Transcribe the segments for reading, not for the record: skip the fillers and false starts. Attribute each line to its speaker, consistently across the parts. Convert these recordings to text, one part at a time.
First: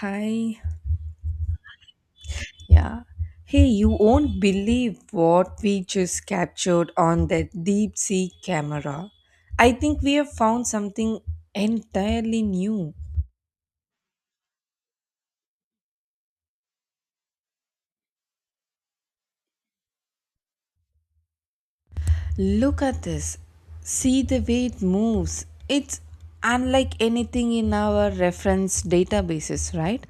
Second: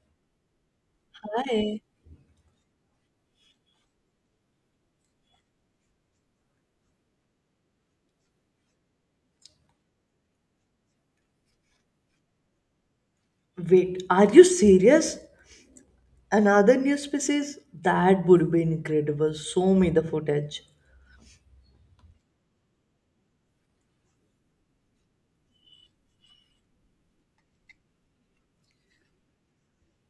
Speaker 1: Hi.
Speaker 2: Hi.
Speaker 1: Yeah. Hey, you won't believe what we just captured on that deep sea camera. I think we have found something entirely new.
Speaker 2: Wait, are you serious? Another new species? That would be incredible. Show me the footage.
Speaker 1: Look at this. See the way it moves. It's unlike anything in our reference databases, right?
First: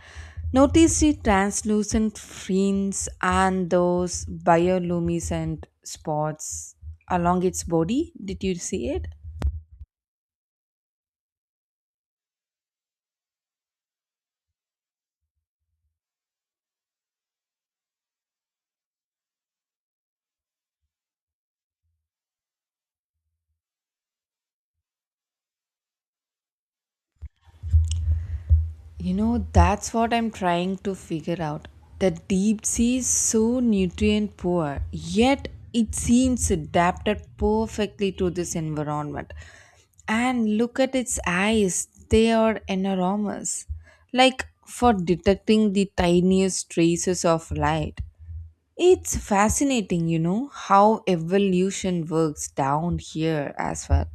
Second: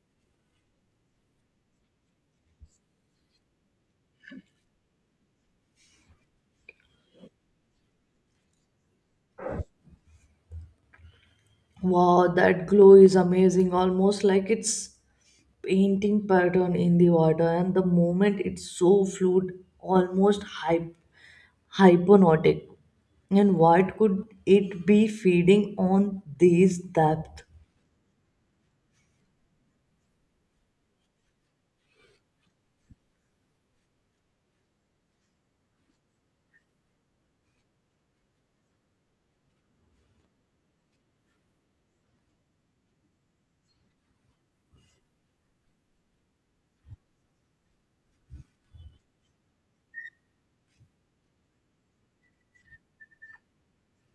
Speaker 1: Notice the translucent fins and those bioluminescent spots along its body. Did you see it?
Speaker 2: Wow, that glow is amazing, almost like it's painting pattern in the water, and the moment it's so fluid, almost hypnotic. And what could it be feeding on this depth?
Speaker 1: That's what I'm trying to figure out. The deep sea is so nutrient poor, yet it seems adapted perfectly to this environment. And look at its eyes, they are enormous, like for detecting the tiniest traces of light. It's fascinating, how evolution works down here as well.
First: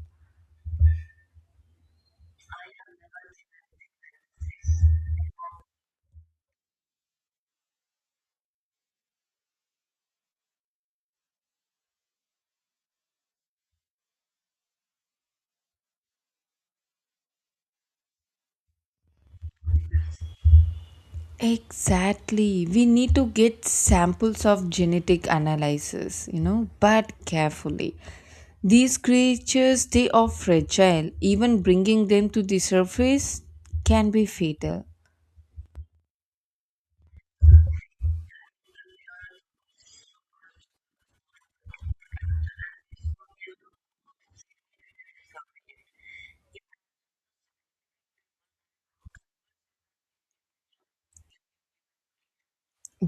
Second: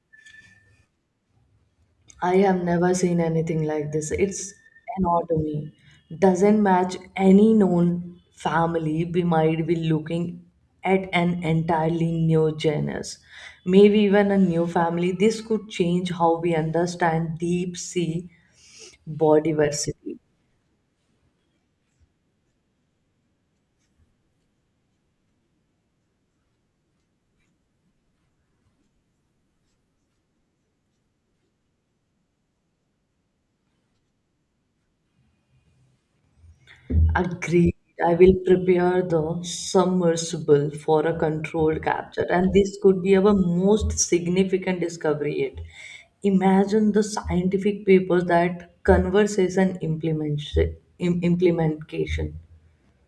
Speaker 2: I have never seen anything like this. It's anatomy doesn't match any known family. We might be looking at an entirely new genus, maybe even a new family. This could change how we understand deep sea biodiversity.
Speaker 1: Exactly. We need to get samples of genetic analysis, but carefully. These creatures, they are fragile. Even bringing them to the surface can be fatal.
Speaker 2: Agreed. I will prepare the submersible for a controlled capture, and this could be our most significant discovery yet. Imagine the scientific papers that conversation implementation.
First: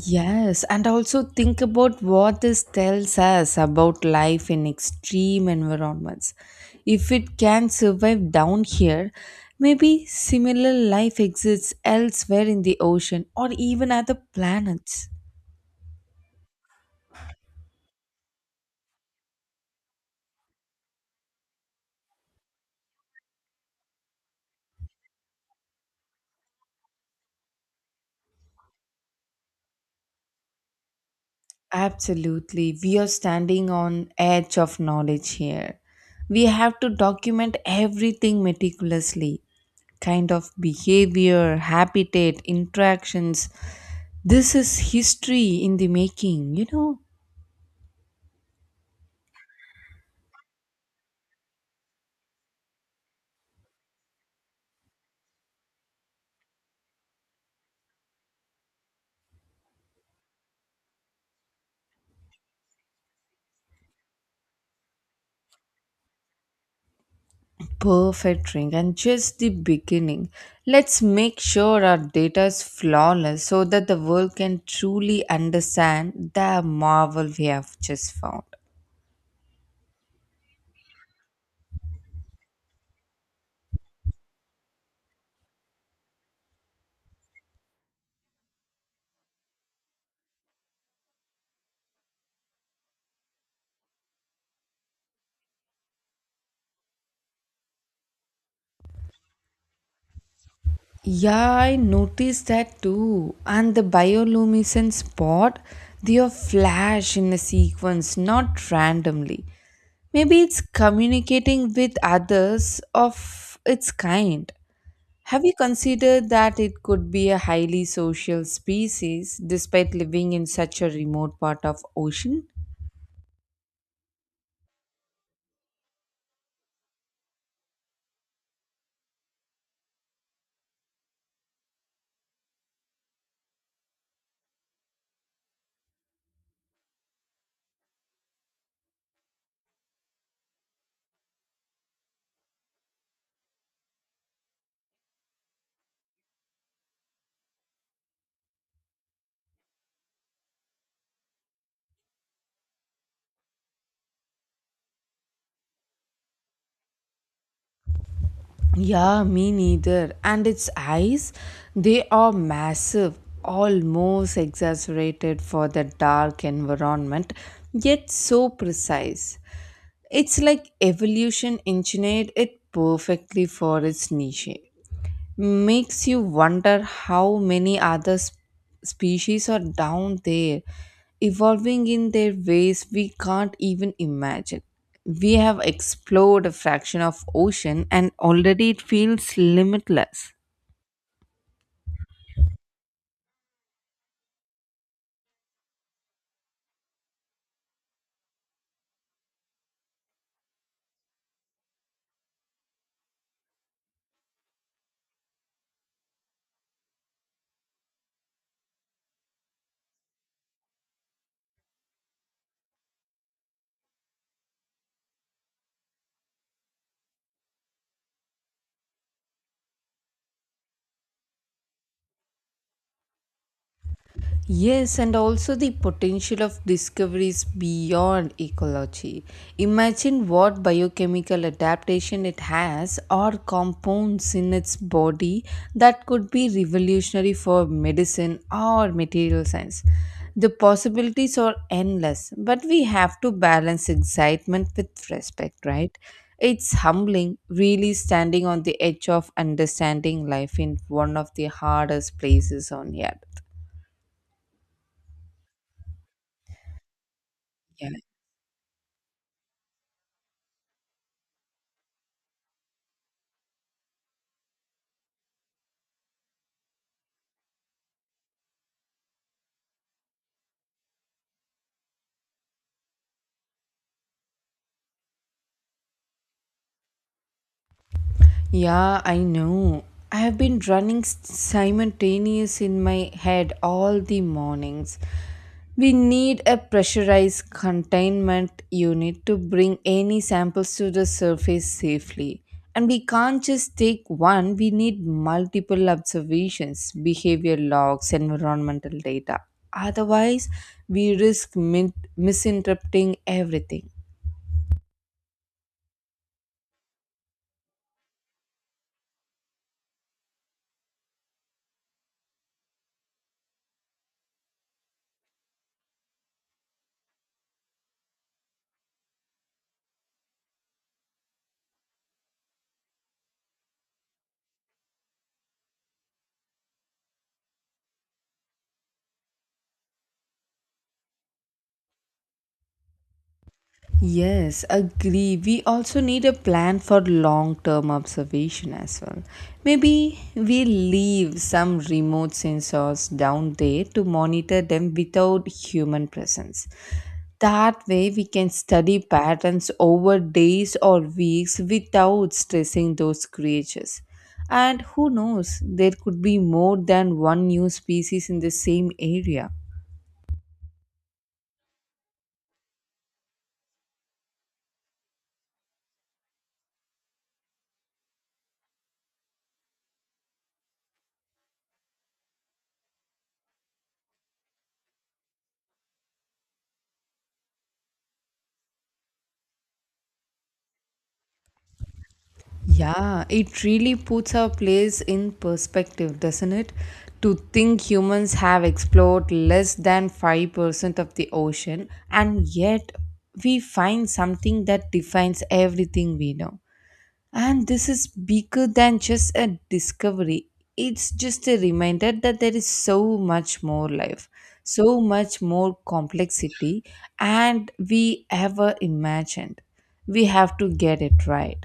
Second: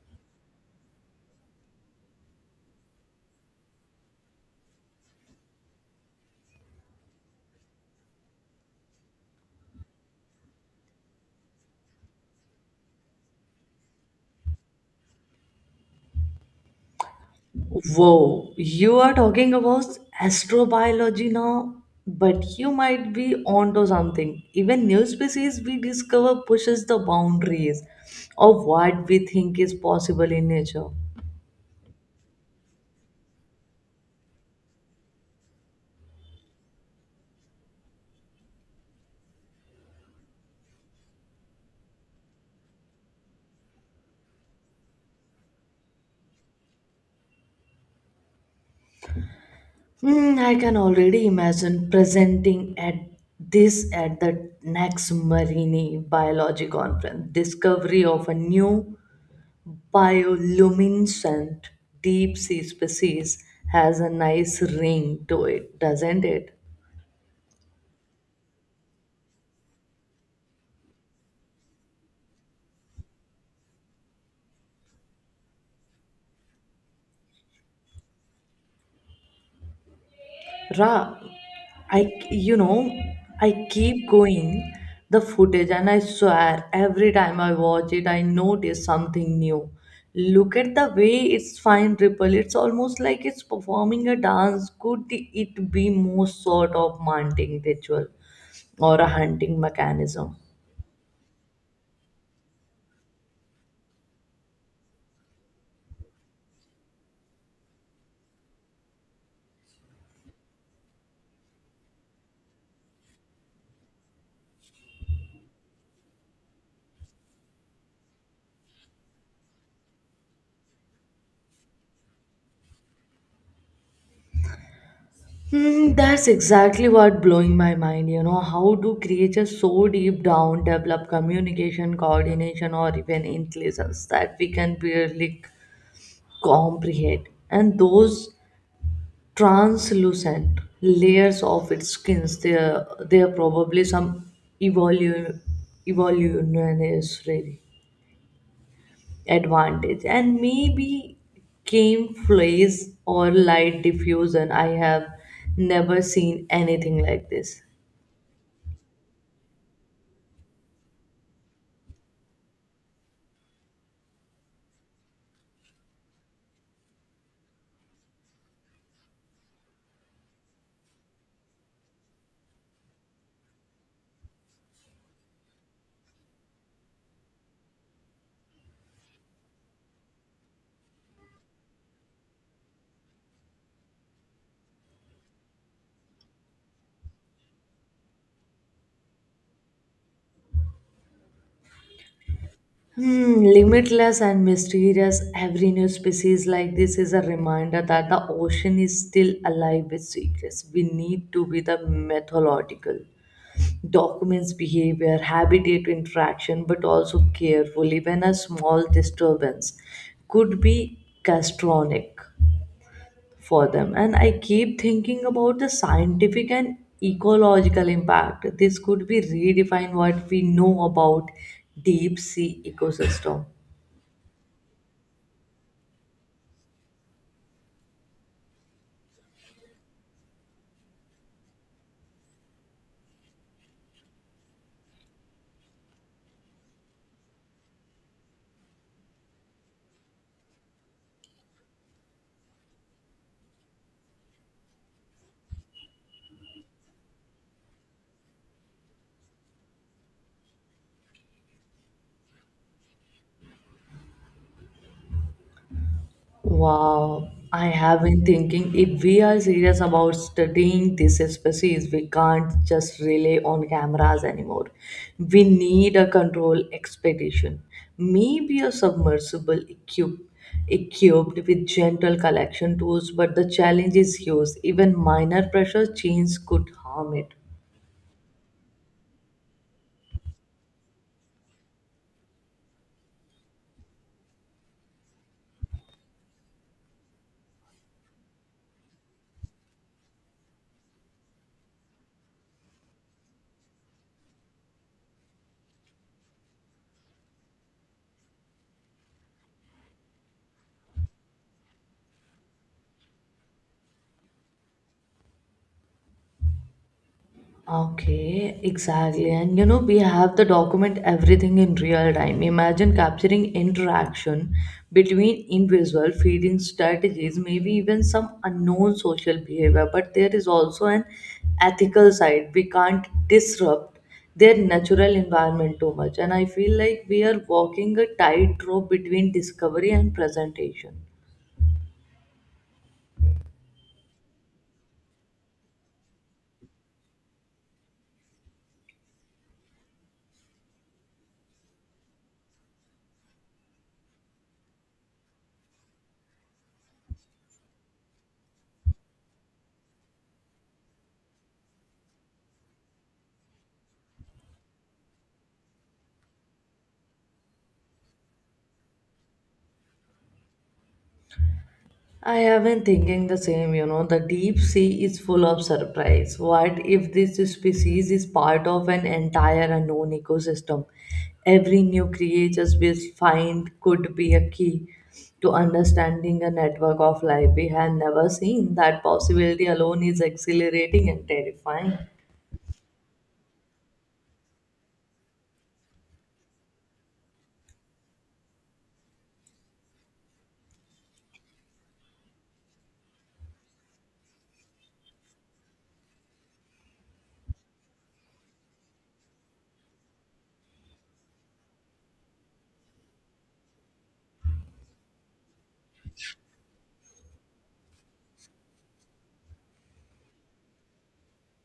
Speaker 1: Yes, and also think about what this tells us about life in extreme environments. If it can survive down here, maybe similar life exists elsewhere in the ocean or even other planets.
Speaker 2: Whoa, you are talking about astrobiology now, but you might be onto something. Even new species we discover pushes the boundaries of what we think is possible in nature.
Speaker 1: Absolutely. We are standing on edge of knowledge here. We have to document everything meticulously. Kind of behavior, habitat, interactions. This is history in the making.
Speaker 2: Hmm, I can already imagine presenting at this at the next Marine Biology Conference. Discovery of a new bioluminescent deep sea species has a nice ring to it, doesn't it?
Speaker 1: Perfect ring and just the beginning. Let's make sure our data is flawless so that the world can truly understand the marvel we have just found.
Speaker 2: Ra, I I keep going the footage, and I swear every time I watch it I notice something new. Look at the way it's fine ripple. It's almost like it's performing a dance. Could it be more sort of mounting ritual or a hunting mechanism?
Speaker 1: Yeah, I noticed that too. And the bioluminescent spot, they are flash in a sequence, not randomly. Maybe it's communicating with others of its kind. Have you considered that it could be a highly social species despite living in such a remote part of ocean?
Speaker 2: Hmm, that's exactly what blowing my mind. How do creatures so deep down develop communication, coordination, or even intelligence that we can barely comprehend? And those translucent layers of its skins, they're probably some evolu- evolutionary advantage. And maybe camouflage or light diffusion, I have never seen anything like this.
Speaker 1: Yeah, me neither. And its eyes, they are massive, almost exaggerated for the dark environment, yet so precise. It's like evolution engineered it perfectly for its niche makes you wonder how many other species are down there evolving in their ways we can't even imagine. We have explored a fraction of ocean and already it feels limitless.
Speaker 2: Hmm, limitless and mysterious, every new species like this is a reminder that the ocean is still alive with secrets. We need to be the methodical. Documents behavior, habitat interaction, but also careful. Even a small disturbance could be castronic for them. And I keep thinking about the scientific and ecological impact. This could be redefine what we know about deep sea ecosystem.
Speaker 1: Yes, and also the potential of discoveries beyond ecology. Imagine what biochemical adaptation it has or compounds in its body that could be revolutionary for medicine or material science. The possibilities are endless, but we have to balance excitement with respect, right? It's humbling, really standing on the edge of understanding life in one of the hardest places on earth.
Speaker 2: Wow, I
Speaker 1: Yeah.
Speaker 2: have been thinking if we are serious about studying this species, we can't just rely on cameras anymore. We need a control expedition, maybe a submersible equipped with gentle collection tools, but the challenge is huge. Even minor pressure change could harm it.
Speaker 1: Yeah, I know. I have been running simultaneous in my head all the mornings. We need a pressurized containment unit to bring any samples to the surface safely. And we can't just take one, we need multiple observations, behavior logs, environmental data. Otherwise, we risk misinterpreting everything.
Speaker 2: Okay, exactly. And you know, we have the document everything in real time. Imagine capturing interaction between individual feeding strategies, maybe even some unknown social behavior. But there is also an ethical side. We can't disrupt their natural environment too much. And I feel like we are walking a tightrope between discovery and presentation.
Speaker 1: Yes, agree. We also need a plan for long term observation as well. Maybe we leave some remote sensors down there to monitor them without human presence. That way, we can study patterns over days or weeks without stressing those creatures. And who knows, there could be more than one new species in the same area.
Speaker 2: I have been thinking the same, you know, the deep sea is full of surprise. What if this species is part of an entire unknown ecosystem? Every new creature we find could be a key to understanding a network of life we had never seen. That possibility alone is exhilarating and terrifying.
Speaker 1: Yeah, it really puts our place in perspective, doesn't it? To think humans have explored less than 5% of the ocean, and yet we find something that defines everything we know. And this is bigger than just a discovery, it's just a reminder that there is so much more life, so much more complexity, and we ever imagined. We have to get it right.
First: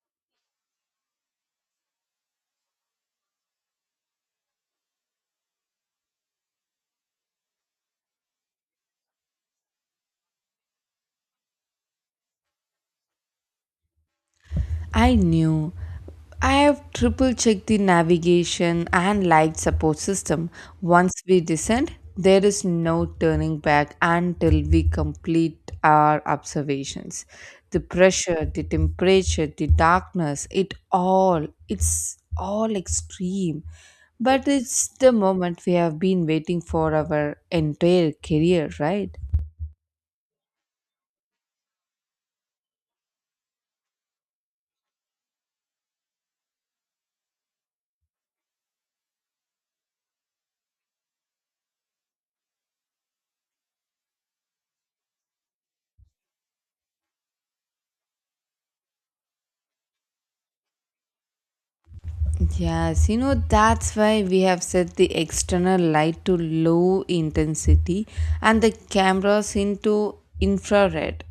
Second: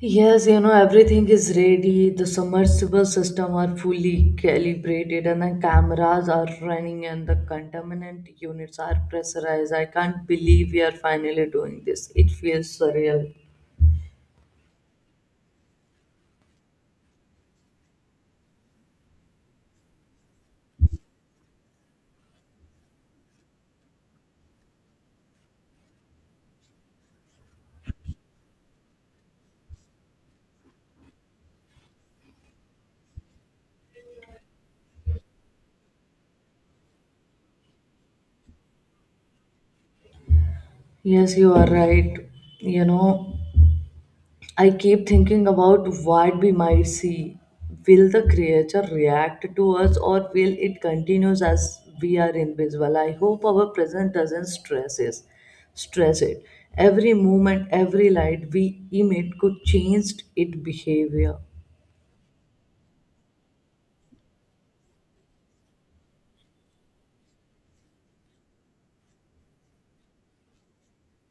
Speaker 2: Yes, you know, everything is ready. The submersible system are fully calibrated and the cameras are running and the contaminant units are pressurized. I can't believe we are finally doing this. It feels surreal.
Speaker 1: I knew. I have triple checked the navigation and light support system. Once we descend, there is no turning back until we complete our observations. The pressure, the temperature, the darkness, it's all extreme. But it's the moment we have been waiting for our entire career, right?
Speaker 2: Yes, you are right. You know, I keep thinking about what we might see. Will the creature react to us or will it continue as we are invisible? I hope our presence doesn't stress us. Stress it. Every movement, every light we emit could change its behavior.
Speaker 1: Yes, that's why we have set the external light to low intensity and the cameras into infrared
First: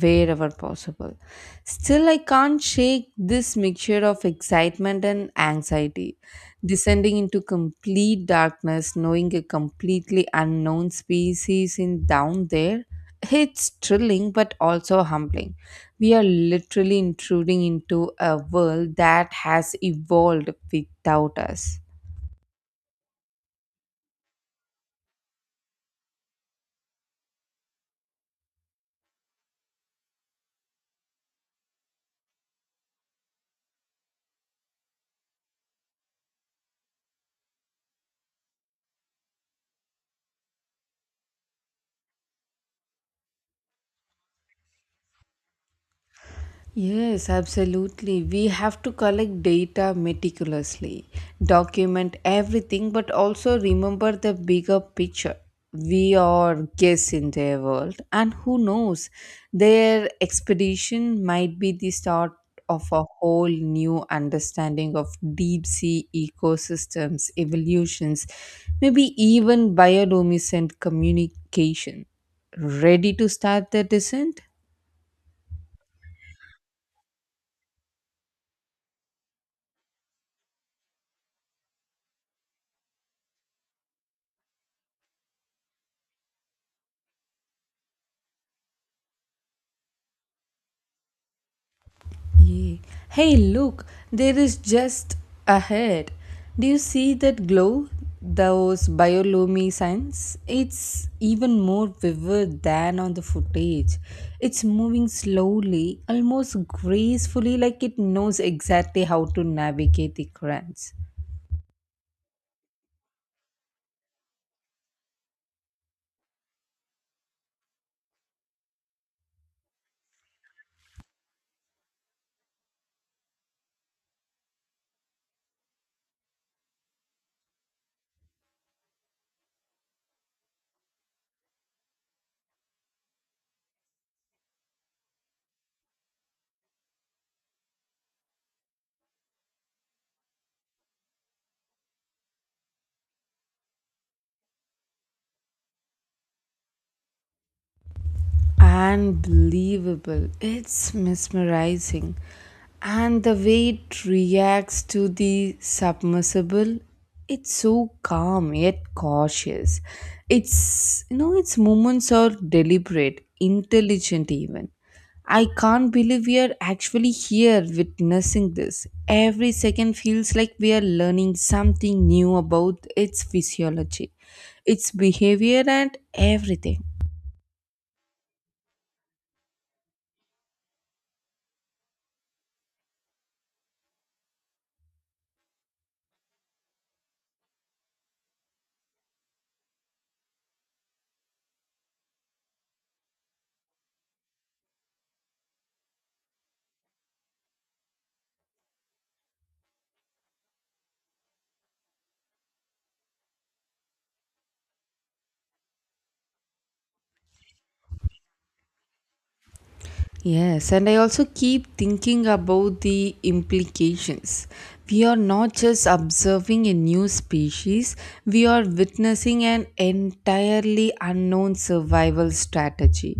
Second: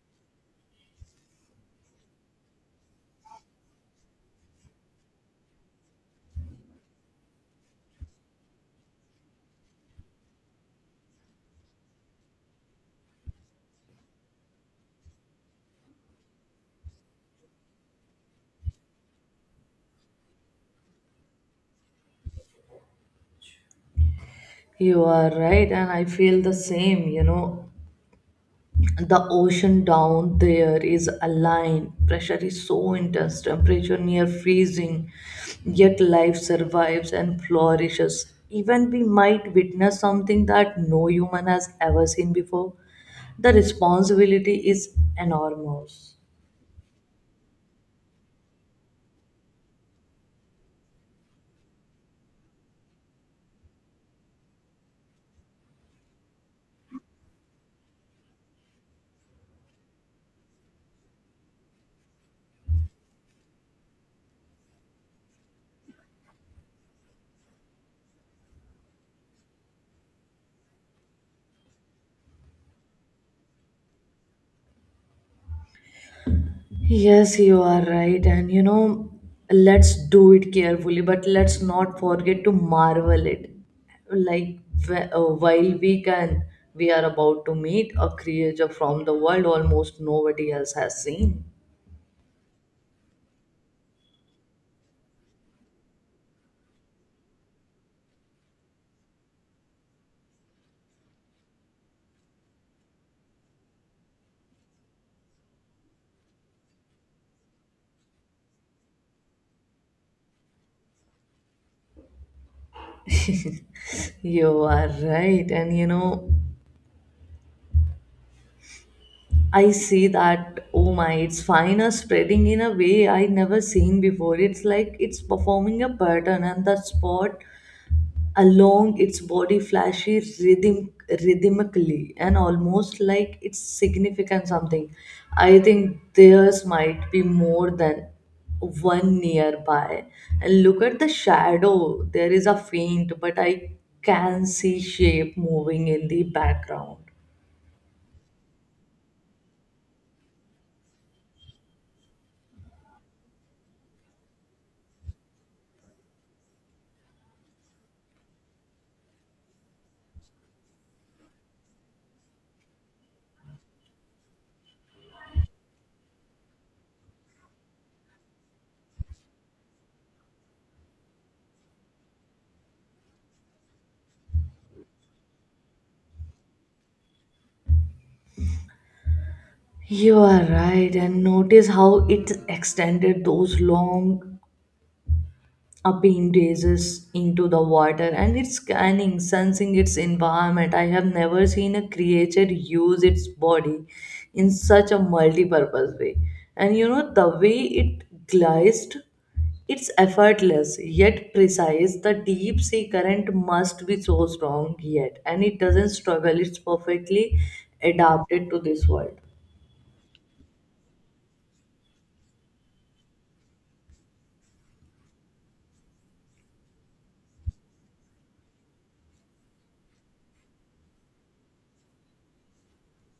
Speaker 1: wherever possible. Still, I can't shake this mixture of excitement and anxiety. Descending into complete darkness, knowing a completely unknown species in down there, it's thrilling but also humbling. We are literally intruding into a world that has evolved without us.
Speaker 2: You are right, and I feel the same. You know, the ocean down there is aligned pressure is so intense temperature near freezing yet life survives and flourishes even we might witness something that no human has ever seen before the responsibility is enormous.
Speaker 1: Yes, absolutely. We have to collect data meticulously, document everything, but also remember the bigger picture. We are guests in their world, and who knows, their expedition might be the start of a whole new understanding of deep sea ecosystems, evolutions, maybe even bioluminescent communication. Ready to start the descent?
Speaker 2: Yes, you are right. And you know, let's do it carefully, but let's not forget to marvel it. Like while we can, we are about to meet a creature from the world almost nobody else has seen.
Speaker 1: Yeah. Hey, look, there is just ahead. Do you see that glow? Those bioluminescence? It's even more vivid than on the footage. It's moving slowly, almost gracefully, like it knows exactly how to navigate the currents.
Speaker 2: You are right. And you know, I see that, oh my, its fine spreading in a way I never seen before. It's like it's performing a pattern, and the spot along its body flashes rhythmically, and almost like it's significant something. I think theirs might be more than one nearby, and look at the shadow, there is a faint but I can see shape moving in the background.
Speaker 1: Unbelievable. It's mesmerizing. And the way it reacts to the submersible, it's so calm yet cautious. Its movements are deliberate, intelligent even. I can't believe we are actually here witnessing this. Every second feels like we are learning something new about its physiology, its behavior, and everything.
Speaker 2: You are right, and notice how it extended those long a beam gazes into the water and it's scanning, sensing its environment. I have never seen a creature use its body in such a multi-purpose way. And you know, the way it glisted, it's effortless yet precise. The deep sea current must be so strong yet, and it doesn't struggle, it's perfectly adapted to this world.
Speaker 1: Yes, and I also keep thinking about the implications. We are not just observing a new species, we are witnessing an entirely unknown survival strategy.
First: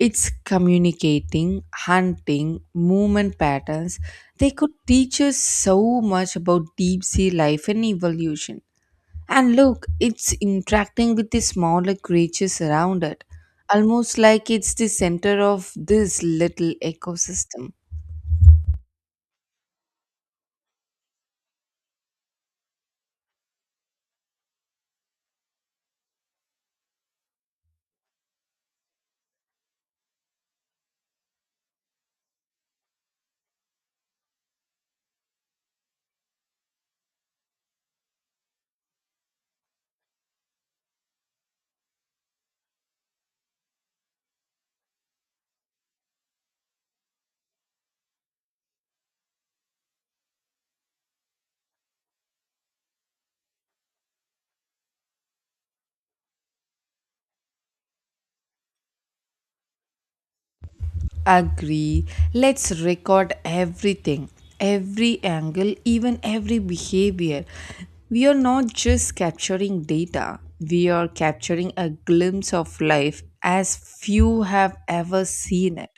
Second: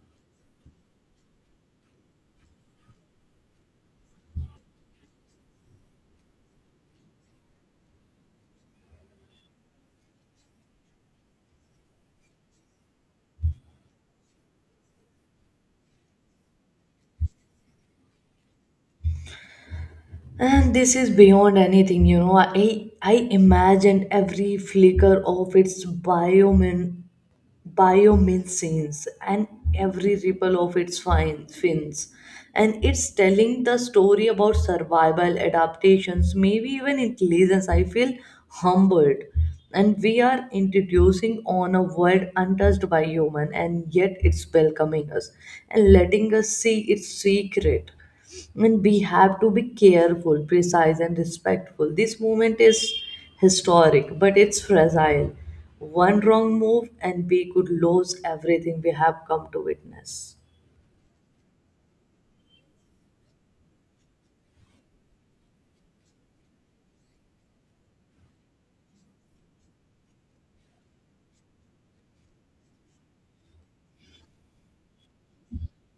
Speaker 1: It's communicating, hunting, movement patterns. They could teach us so much about deep sea life and evolution. And look, it's interacting with the smaller creatures around it, almost like it's the center of this little ecosystem.
Speaker 2: And this is beyond anything, you know. I imagine every flicker of its biomin biomimicins and every ripple of its fine fins. And it's telling the story about survival, adaptations, maybe even intelligence. I feel humbled. And we are introducing on a world untouched by human and yet it's welcoming us and letting us see its secret, and we have to be careful, precise, and respectful. This moment is historic, but it's fragile. One wrong move, and we could lose everything we have come to witness.
Speaker 1: Agree. Let's record everything, every angle, even every behavior. We are not just capturing data, we are capturing a glimpse of life as few have ever seen it.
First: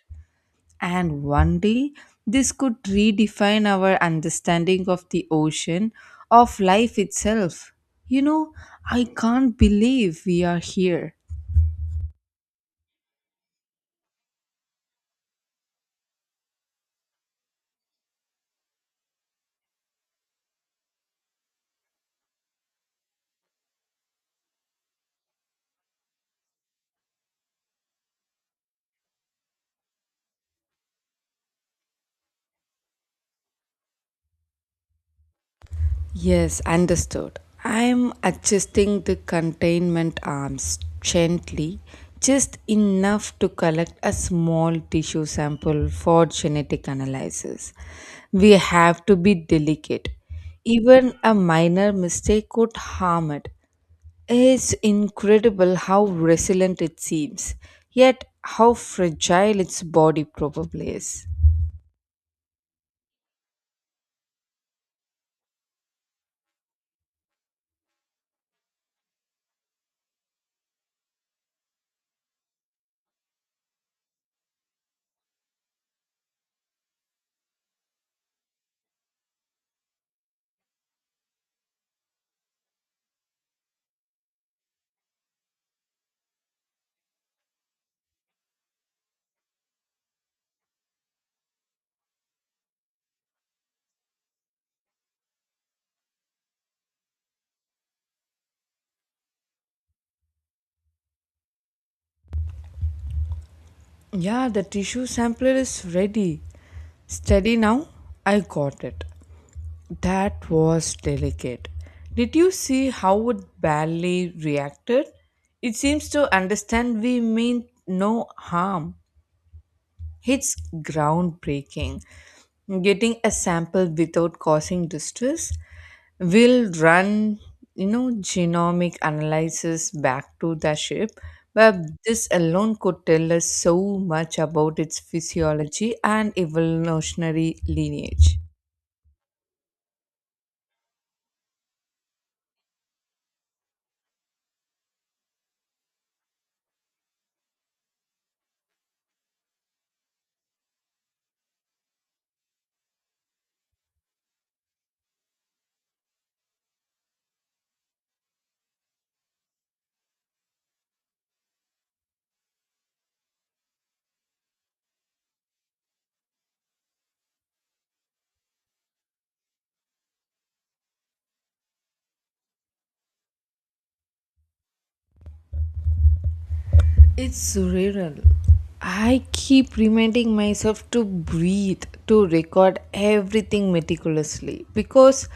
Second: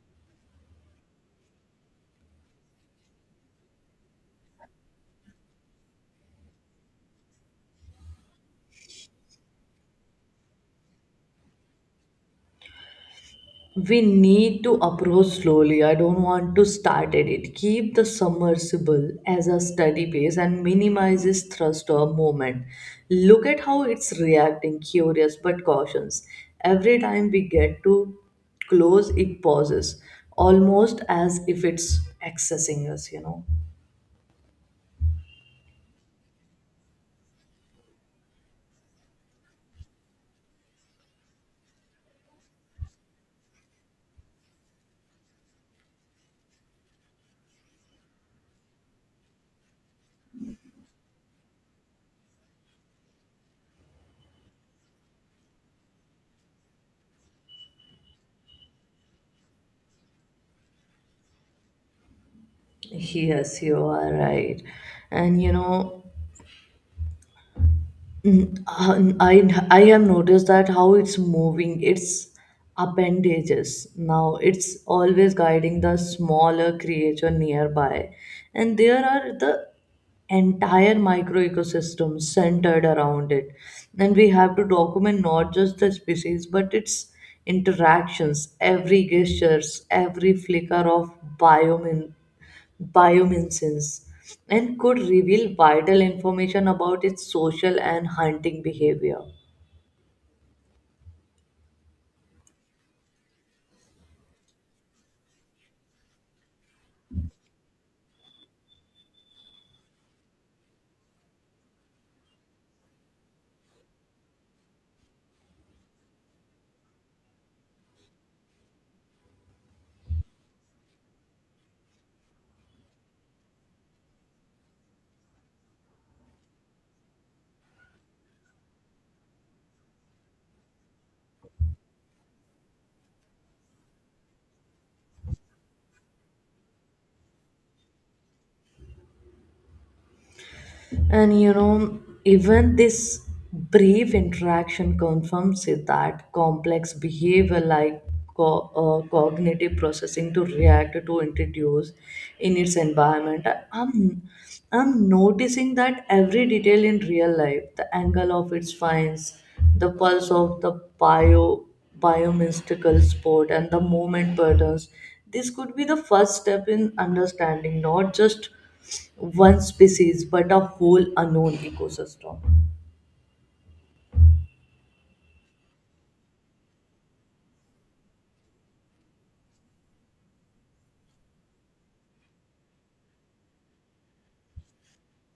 Speaker 1: And one day, this could redefine our understanding of the ocean, of life itself. You know, I can't believe we are here.
Speaker 2: We need to approach slowly. I don't want to start at it. Keep the submersible as a steady pace and minimizes thrust or movement. Look at how it's reacting, curious but cautious. Every time we get to close, it pauses, almost as if it's accessing us, you know.
Speaker 1: Yes, understood. I'm adjusting the containment arms gently, just enough to collect a small tissue sample for genetic analysis. We have to be delicate. Even a minor mistake could harm it. It's incredible how resilient it seems, yet how fragile its body probably is.
Speaker 2: Yes, you are right. And you know, Mm, uh, I, I have noticed that how it's moving its appendages now, it's always guiding the smaller creature nearby, and there are the entire micro ecosystem centered around it, and we have to document not just the species but its interactions, every gestures, every flicker of biome bioluminescence, and could reveal vital information about its social and hunting behavior.
Speaker 1: Yeah, the tissue sampler is ready. Steady now? I got it. That was delicate. Did you see how it barely reacted? It seems to understand we mean no harm. It's groundbreaking. Getting a sample without causing distress will run, genomic analysis back to the ship. But this alone could tell us so much about its physiology and evolutionary lineage.
Speaker 2: And you know, even this brief interaction confirms it that complex behavior like co- cognitive processing to react to introduce in its environment. I'm, I'm noticing that every detail in real life, the angle of its fines, the pulse of the bio biomystical sport and the movement patterns, this could be the first step in understanding not just one species but a whole unknown ecosystem.
Speaker 1: It's surreal. I keep reminding myself to breathe, to record everything meticulously because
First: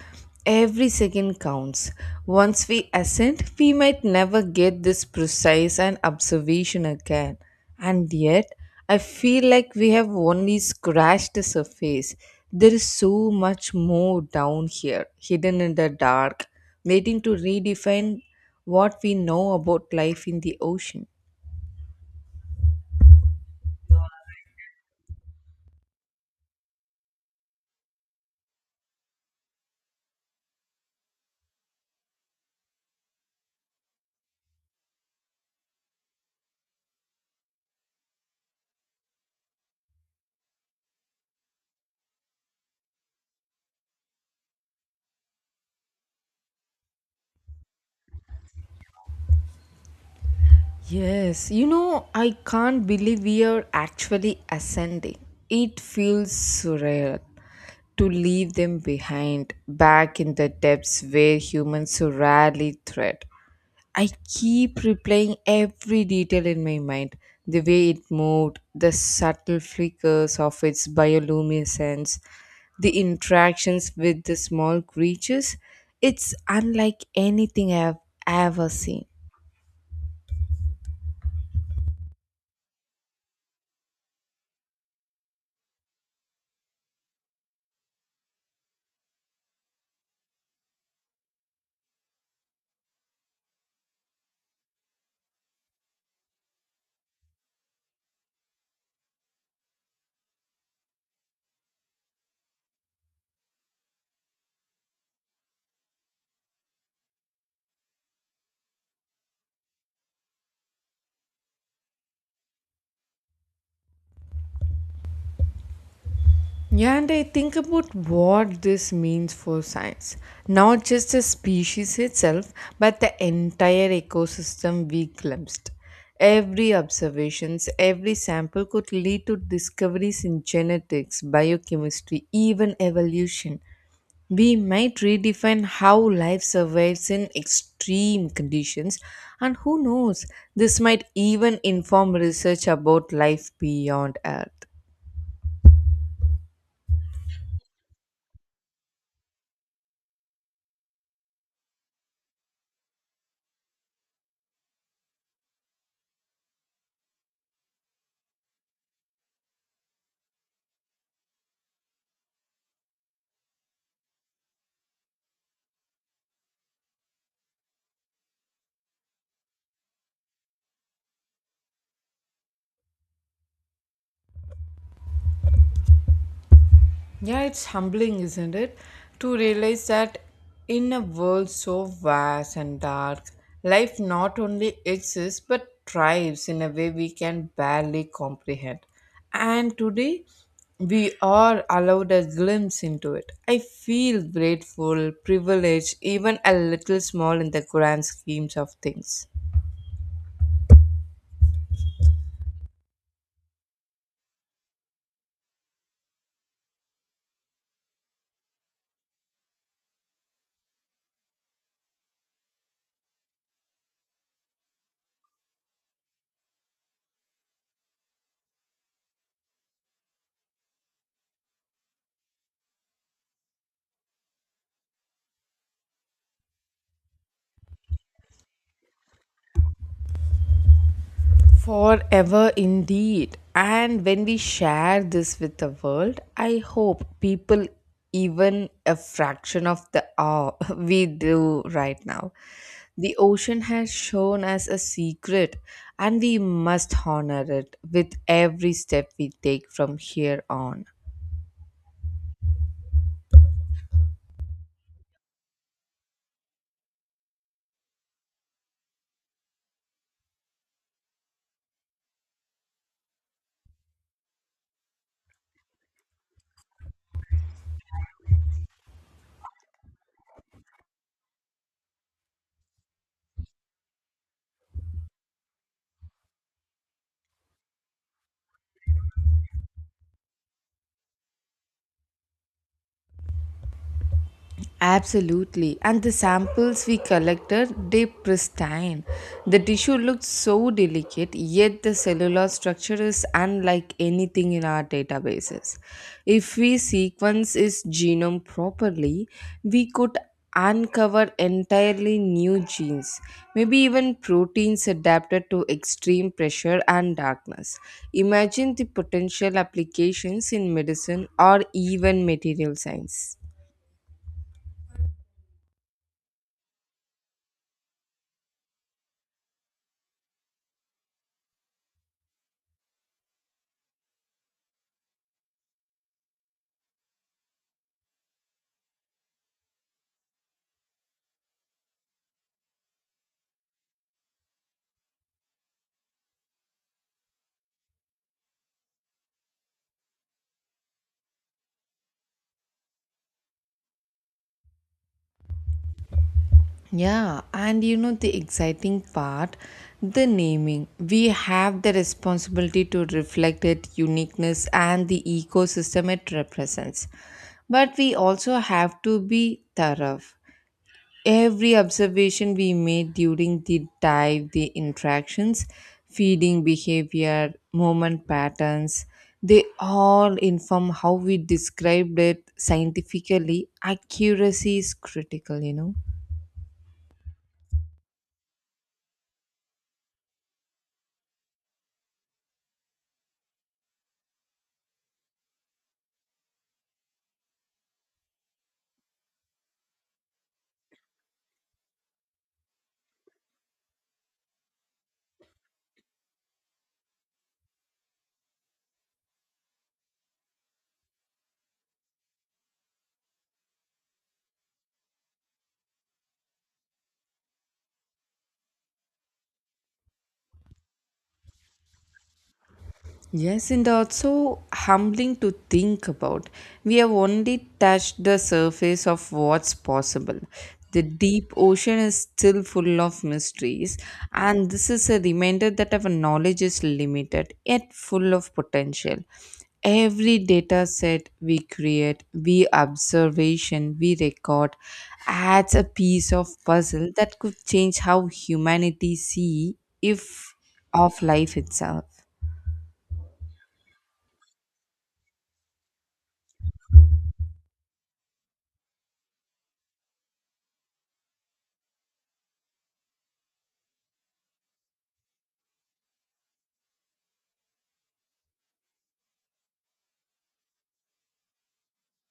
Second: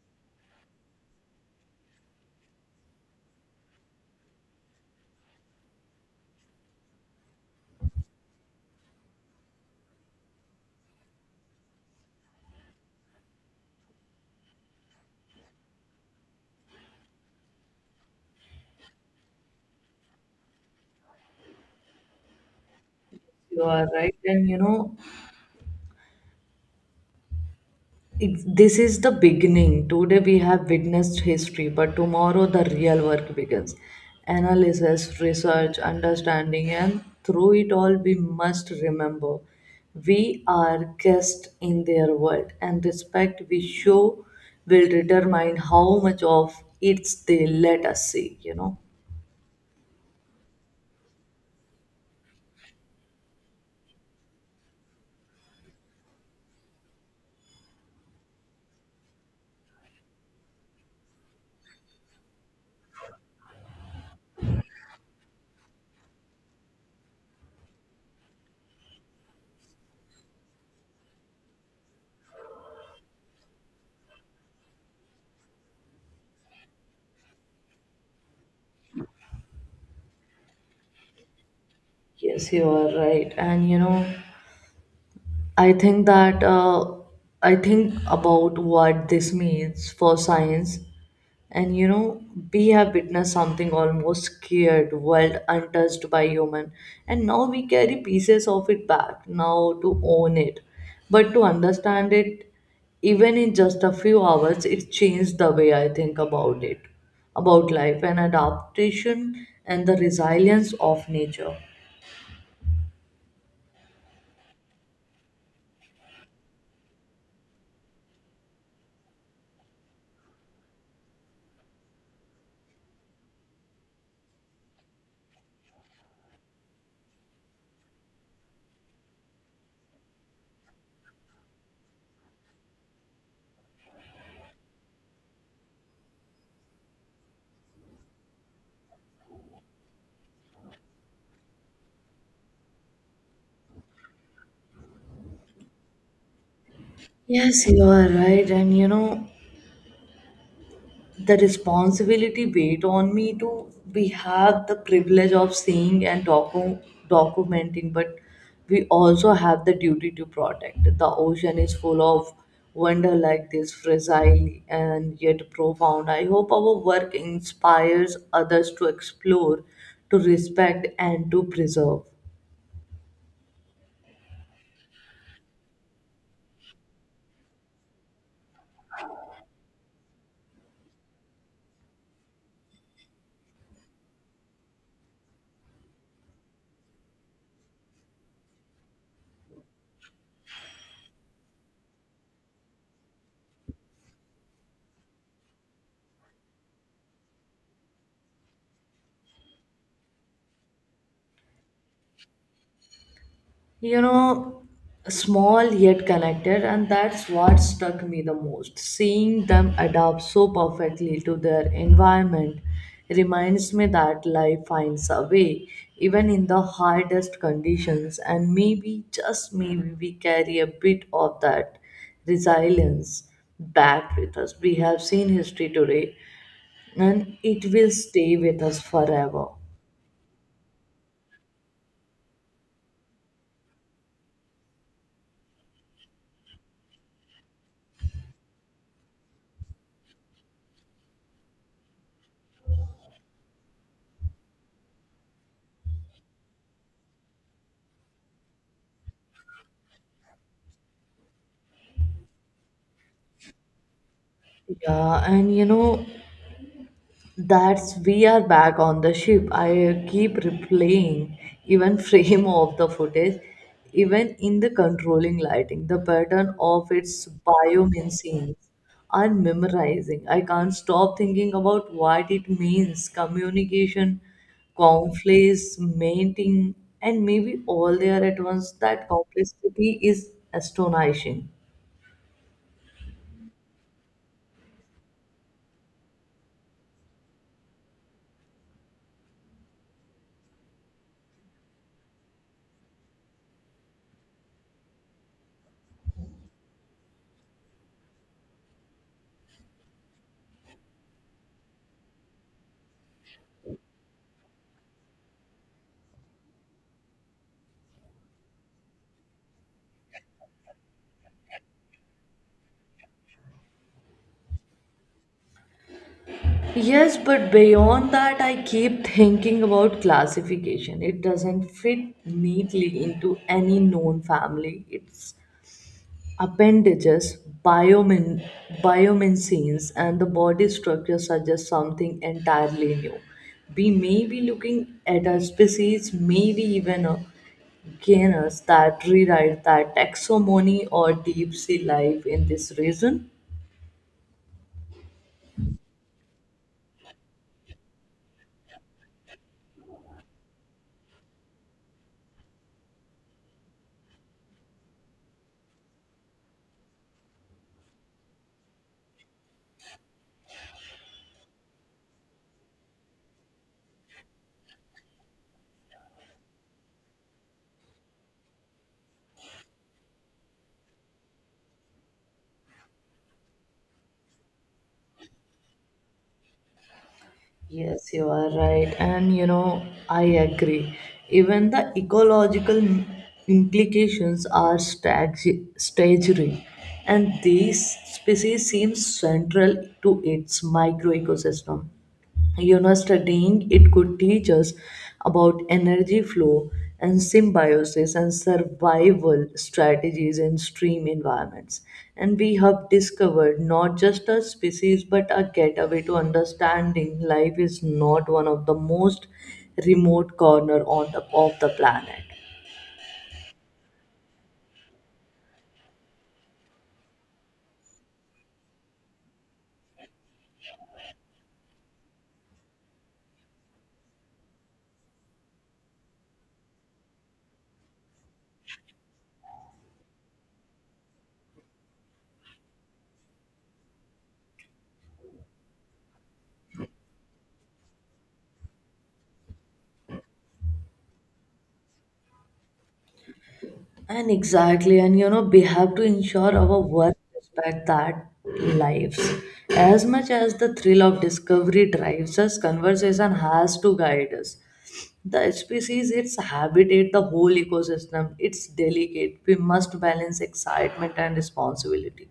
Speaker 1: every second counts. Once we ascend, we might never get this precise an observation again. And yet, I feel like we have only scratched the surface. There is so much more down here, hidden in the dark, waiting to redefine what we know about life in the ocean.
Speaker 2: You are right, and you know it, this is the beginning. Today we have witnessed history, but tomorrow the real work begins: analysis, research, understanding, and through it all we must remember we are guests in their world, and respect we show will determine how much of it they let us see, you know.
Speaker 1: Yes, I can't believe we are actually ascending. It feels surreal to leave them behind, back in the depths where humans so rarely tread. I keep replaying every detail in my mind the way it moved, the subtle flickers of its bioluminescence, the interactions with the small creatures. It's unlike anything I've ever seen.
Speaker 2: Yes, you are right. And you know, I think that uh, I think about what this means for science, and you know, we have witnessed something almost scared, world untouched by human, and now we carry pieces of it back now to own it, but to understand it, even in just a few hours, it changed the way I think about it, about life and adaptation and the resilience of nature.
Speaker 1: Yeah, and I think about what this means for science. Not just the species itself, but the entire ecosystem we glimpsed. Every observations, every sample could lead to discoveries in genetics, biochemistry, even evolution. We might redefine how life survives in extreme conditions, and who knows, this might even inform research about life beyond Earth.
Speaker 2: Yes, you are right. And you know, the responsibility weighed on me to we have the privilege of seeing and documenting, but we also have the duty to protect. The ocean is full of wonder like this, fragile and yet profound. I hope our work inspires others to explore, to respect, and to preserve.
Speaker 1: Yeah, it's humbling, isn't it? To realize that in a world so vast and dark, life not only exists but thrives in a way we can barely comprehend. And today, we are allowed a glimpse into it. I feel grateful, privileged, even a little small in the grand schemes of things.
Speaker 2: You know, small yet connected, and that's what struck me the most, seeing them adapt so perfectly to their environment reminds me that life finds a way even in the hardest conditions, and maybe, just maybe, we carry a bit of that resilience back with us. We have seen history today, and it will stay with us forever.
Speaker 1: Forever indeed. And when we share this with the world, I hope people even a fraction of the awe we do right now. The ocean has shown us a secret, and we must honor it with every step we take from here on.
Speaker 2: Yeah, and you know, that's we are back on the ship. I keep replaying even frame of the footage, even in the controlling lighting, the pattern of its biomimicry am memorizing. I can't stop thinking about what it means: communication, conflicts, mating, and maybe all there at once. That complexity is astonishing.
Speaker 1: Absolutely. And the samples we collected, they pristine. The tissue looked so delicate, yet the cellular structure is unlike anything in our databases. If we sequence its genome properly, we could uncover entirely new genes, maybe even proteins adapted to extreme pressure and darkness. Imagine the potential applications in medicine or even material science.
Speaker 2: Yes, but beyond that, I keep thinking about classification. It doesn't fit neatly into any known family. Its appendages, biomin, biomincines, and the body structure suggest something entirely new. We may be looking at a species, maybe even a genus that rewrite that taxonomy or deep sea life in this region.
Speaker 1: Yeah, and you know the exciting part, the naming. We have the responsibility to reflect its uniqueness and the ecosystem it represents. But we also have to be thorough. Every observation we made during the dive, the interactions, feeding behavior, movement patterns, they all inform how we described it scientifically. Accuracy is critical.
Speaker 2: Yes, you are right. And you know, I agree. Even the ecological implications are staggering, and these species seem central to its microecosystem. You know, studying it could teach us about energy flow and symbiosis and survival strategies in stream environments, and we have discovered not just a species but a gateway to understanding life is not one of the most remote corner on of the planet.
Speaker 1: Yes, and also humbling to think about. We have only touched the surface of what's possible. The deep ocean is still full of mysteries, and this is a reminder that our knowledge is limited yet full of potential. Every data set we create, we observation, we record adds a piece of puzzle that could change how humanity see if of life itself.
Speaker 2: And exactly, and you know, we have to ensure our work respect that lives. As much as the thrill of discovery drives us, conversation has to guide us. The species, its habitat, the whole ecosystem, it's delicate. We must balance excitement and responsibility,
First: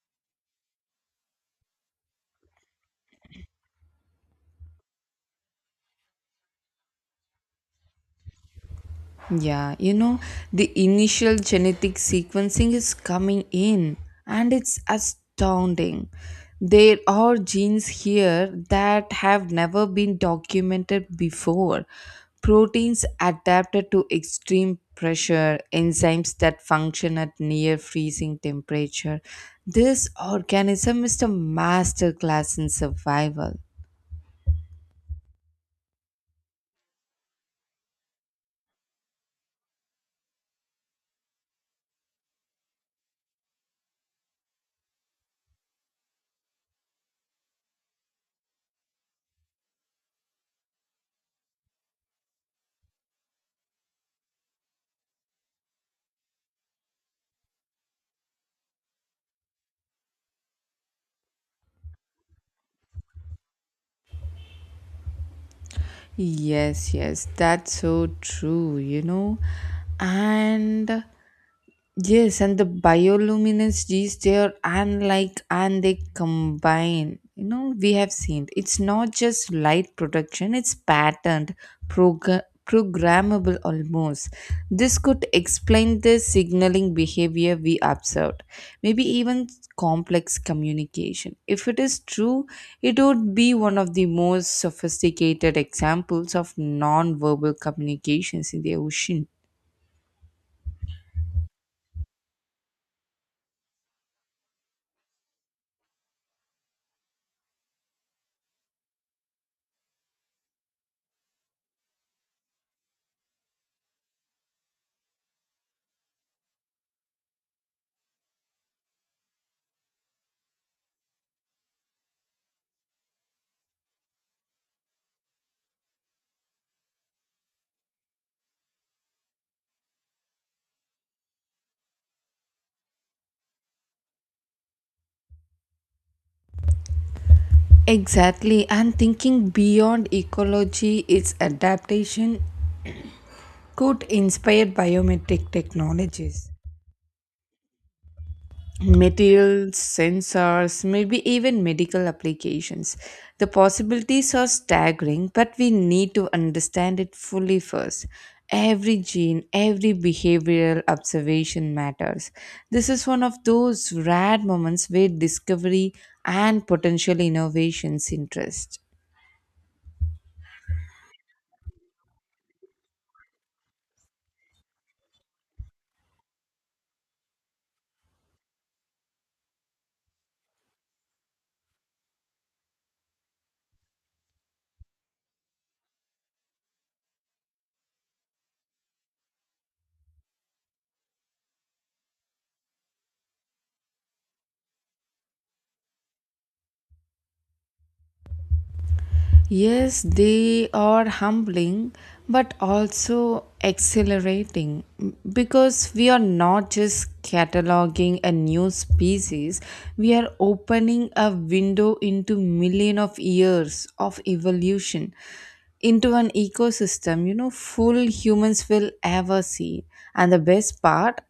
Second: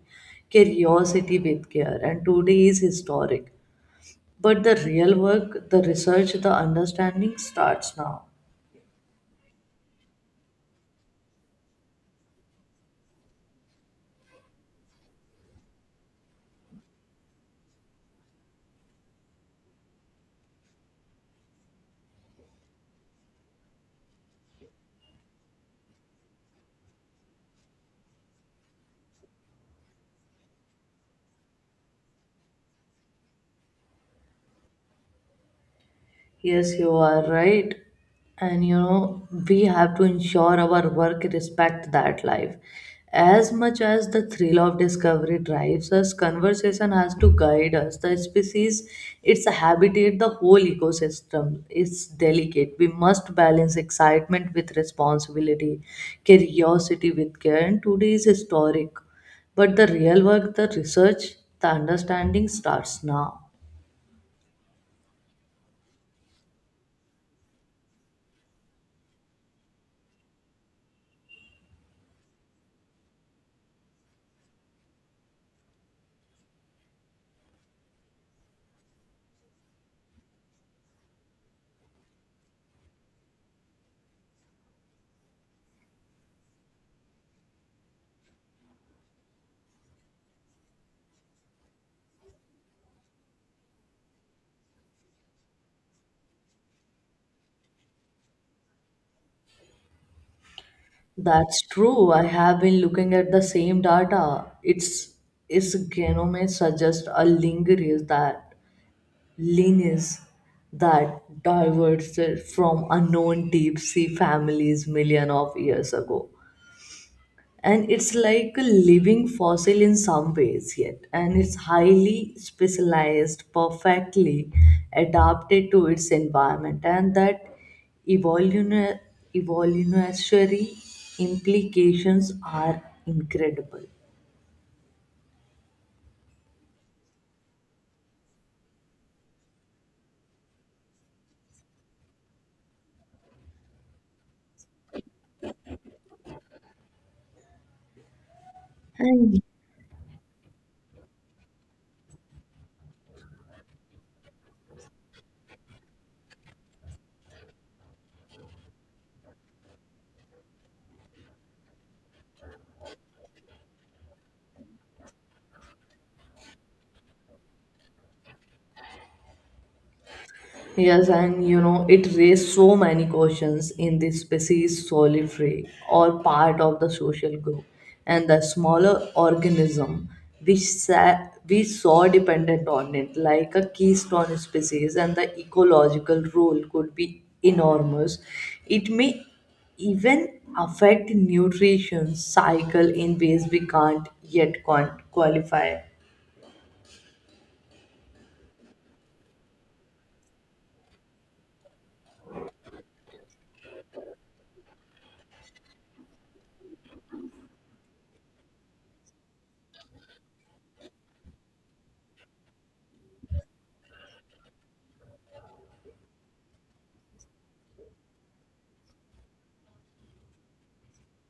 Speaker 2: curiosity with care, and today is historic. But the real work, the research, the understanding starts now.
Speaker 1: Yeah, the initial genetic sequencing is coming in and it's astounding. There are genes here that have never been documented before. Proteins adapted to extreme pressure, enzymes that function at near freezing temperature. This organism is a masterclass in survival.
Speaker 2: Yes, you are right. And you know, we have to ensure our work respect that life. As much as the thrill of discovery drives us, conversation has to guide us. The species, its habitat, the whole ecosystem is delicate. We must balance excitement with responsibility, curiosity with care, and today is historic. But the real work, the research, the understanding starts now.
Speaker 1: Yes, yes, that's so true. And yes, and the bioluminescence genes they are unlike and they combine. We have seen it's not just light production, it's patterned, programmable almost. This could explain the signaling behavior we observed, maybe even complex communication. If it is true, it would be one of the most sophisticated examples of non verbal communications in the ocean.
Speaker 2: That's true. I have been looking at the same data. Its genome suggests a lineage that diverged from unknown deep sea families million of years ago, and it's like a living fossil in some ways yet, and it's highly specialized, perfectly adapted to its environment, and that evolutionary evolutionary implications are incredible.
Speaker 1: Exactly, and thinking beyond ecology, its adaptation could inspire biometric technologies,
Speaker 2: And
Speaker 1: materials, sensors, maybe even medical applications. The possibilities are staggering, but we need to understand it fully first. Every gene, every behavioral observation matters. This is one of those rare moments where discovery and potential innovations interest.
Speaker 2: yes, and you know, it raised so many questions in the species solitary or part of the social group, and the smaller organism we saw, we saw dependent on it, like a keystone species, and the ecological role could be enormous. It may even affect nutrition cycle in ways we can't yet qualify.
Speaker 1: Yes, they are humbling but also exhilarating because we are not just cataloging a new species, we are opening a window into million of years of evolution into an ecosystem full humans will ever see and the best part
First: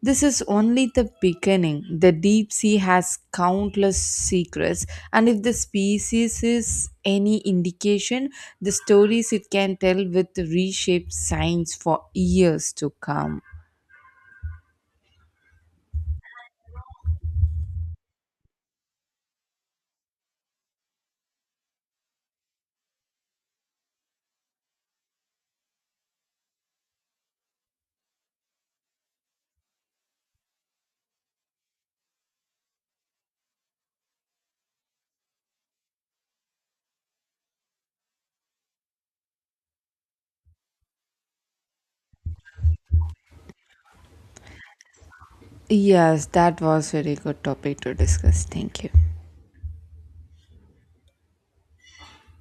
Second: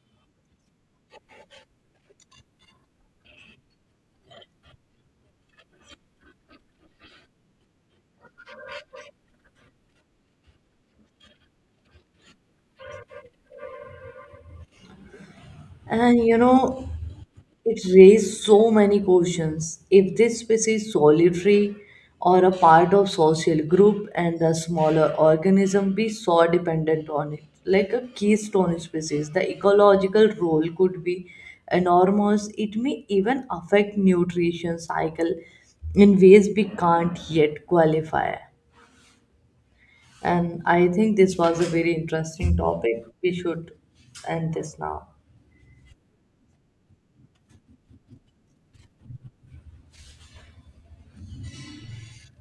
Speaker 1: this is only the beginning. The deep sea has countless secrets, and if the species is any indication, the stories it can tell will reshape science for years to come.
Speaker 2: And you know, it raised so many questions. If this species is solitary or a part of social group and the smaller organism be so dependent on it, like a keystone species, the ecological role could be enormous. It may even affect nutrition cycle in ways we can't yet qualify. And I think this was a very interesting topic. We should end this now.
Speaker 1: Yes, that was very good topic to discuss. Thank you.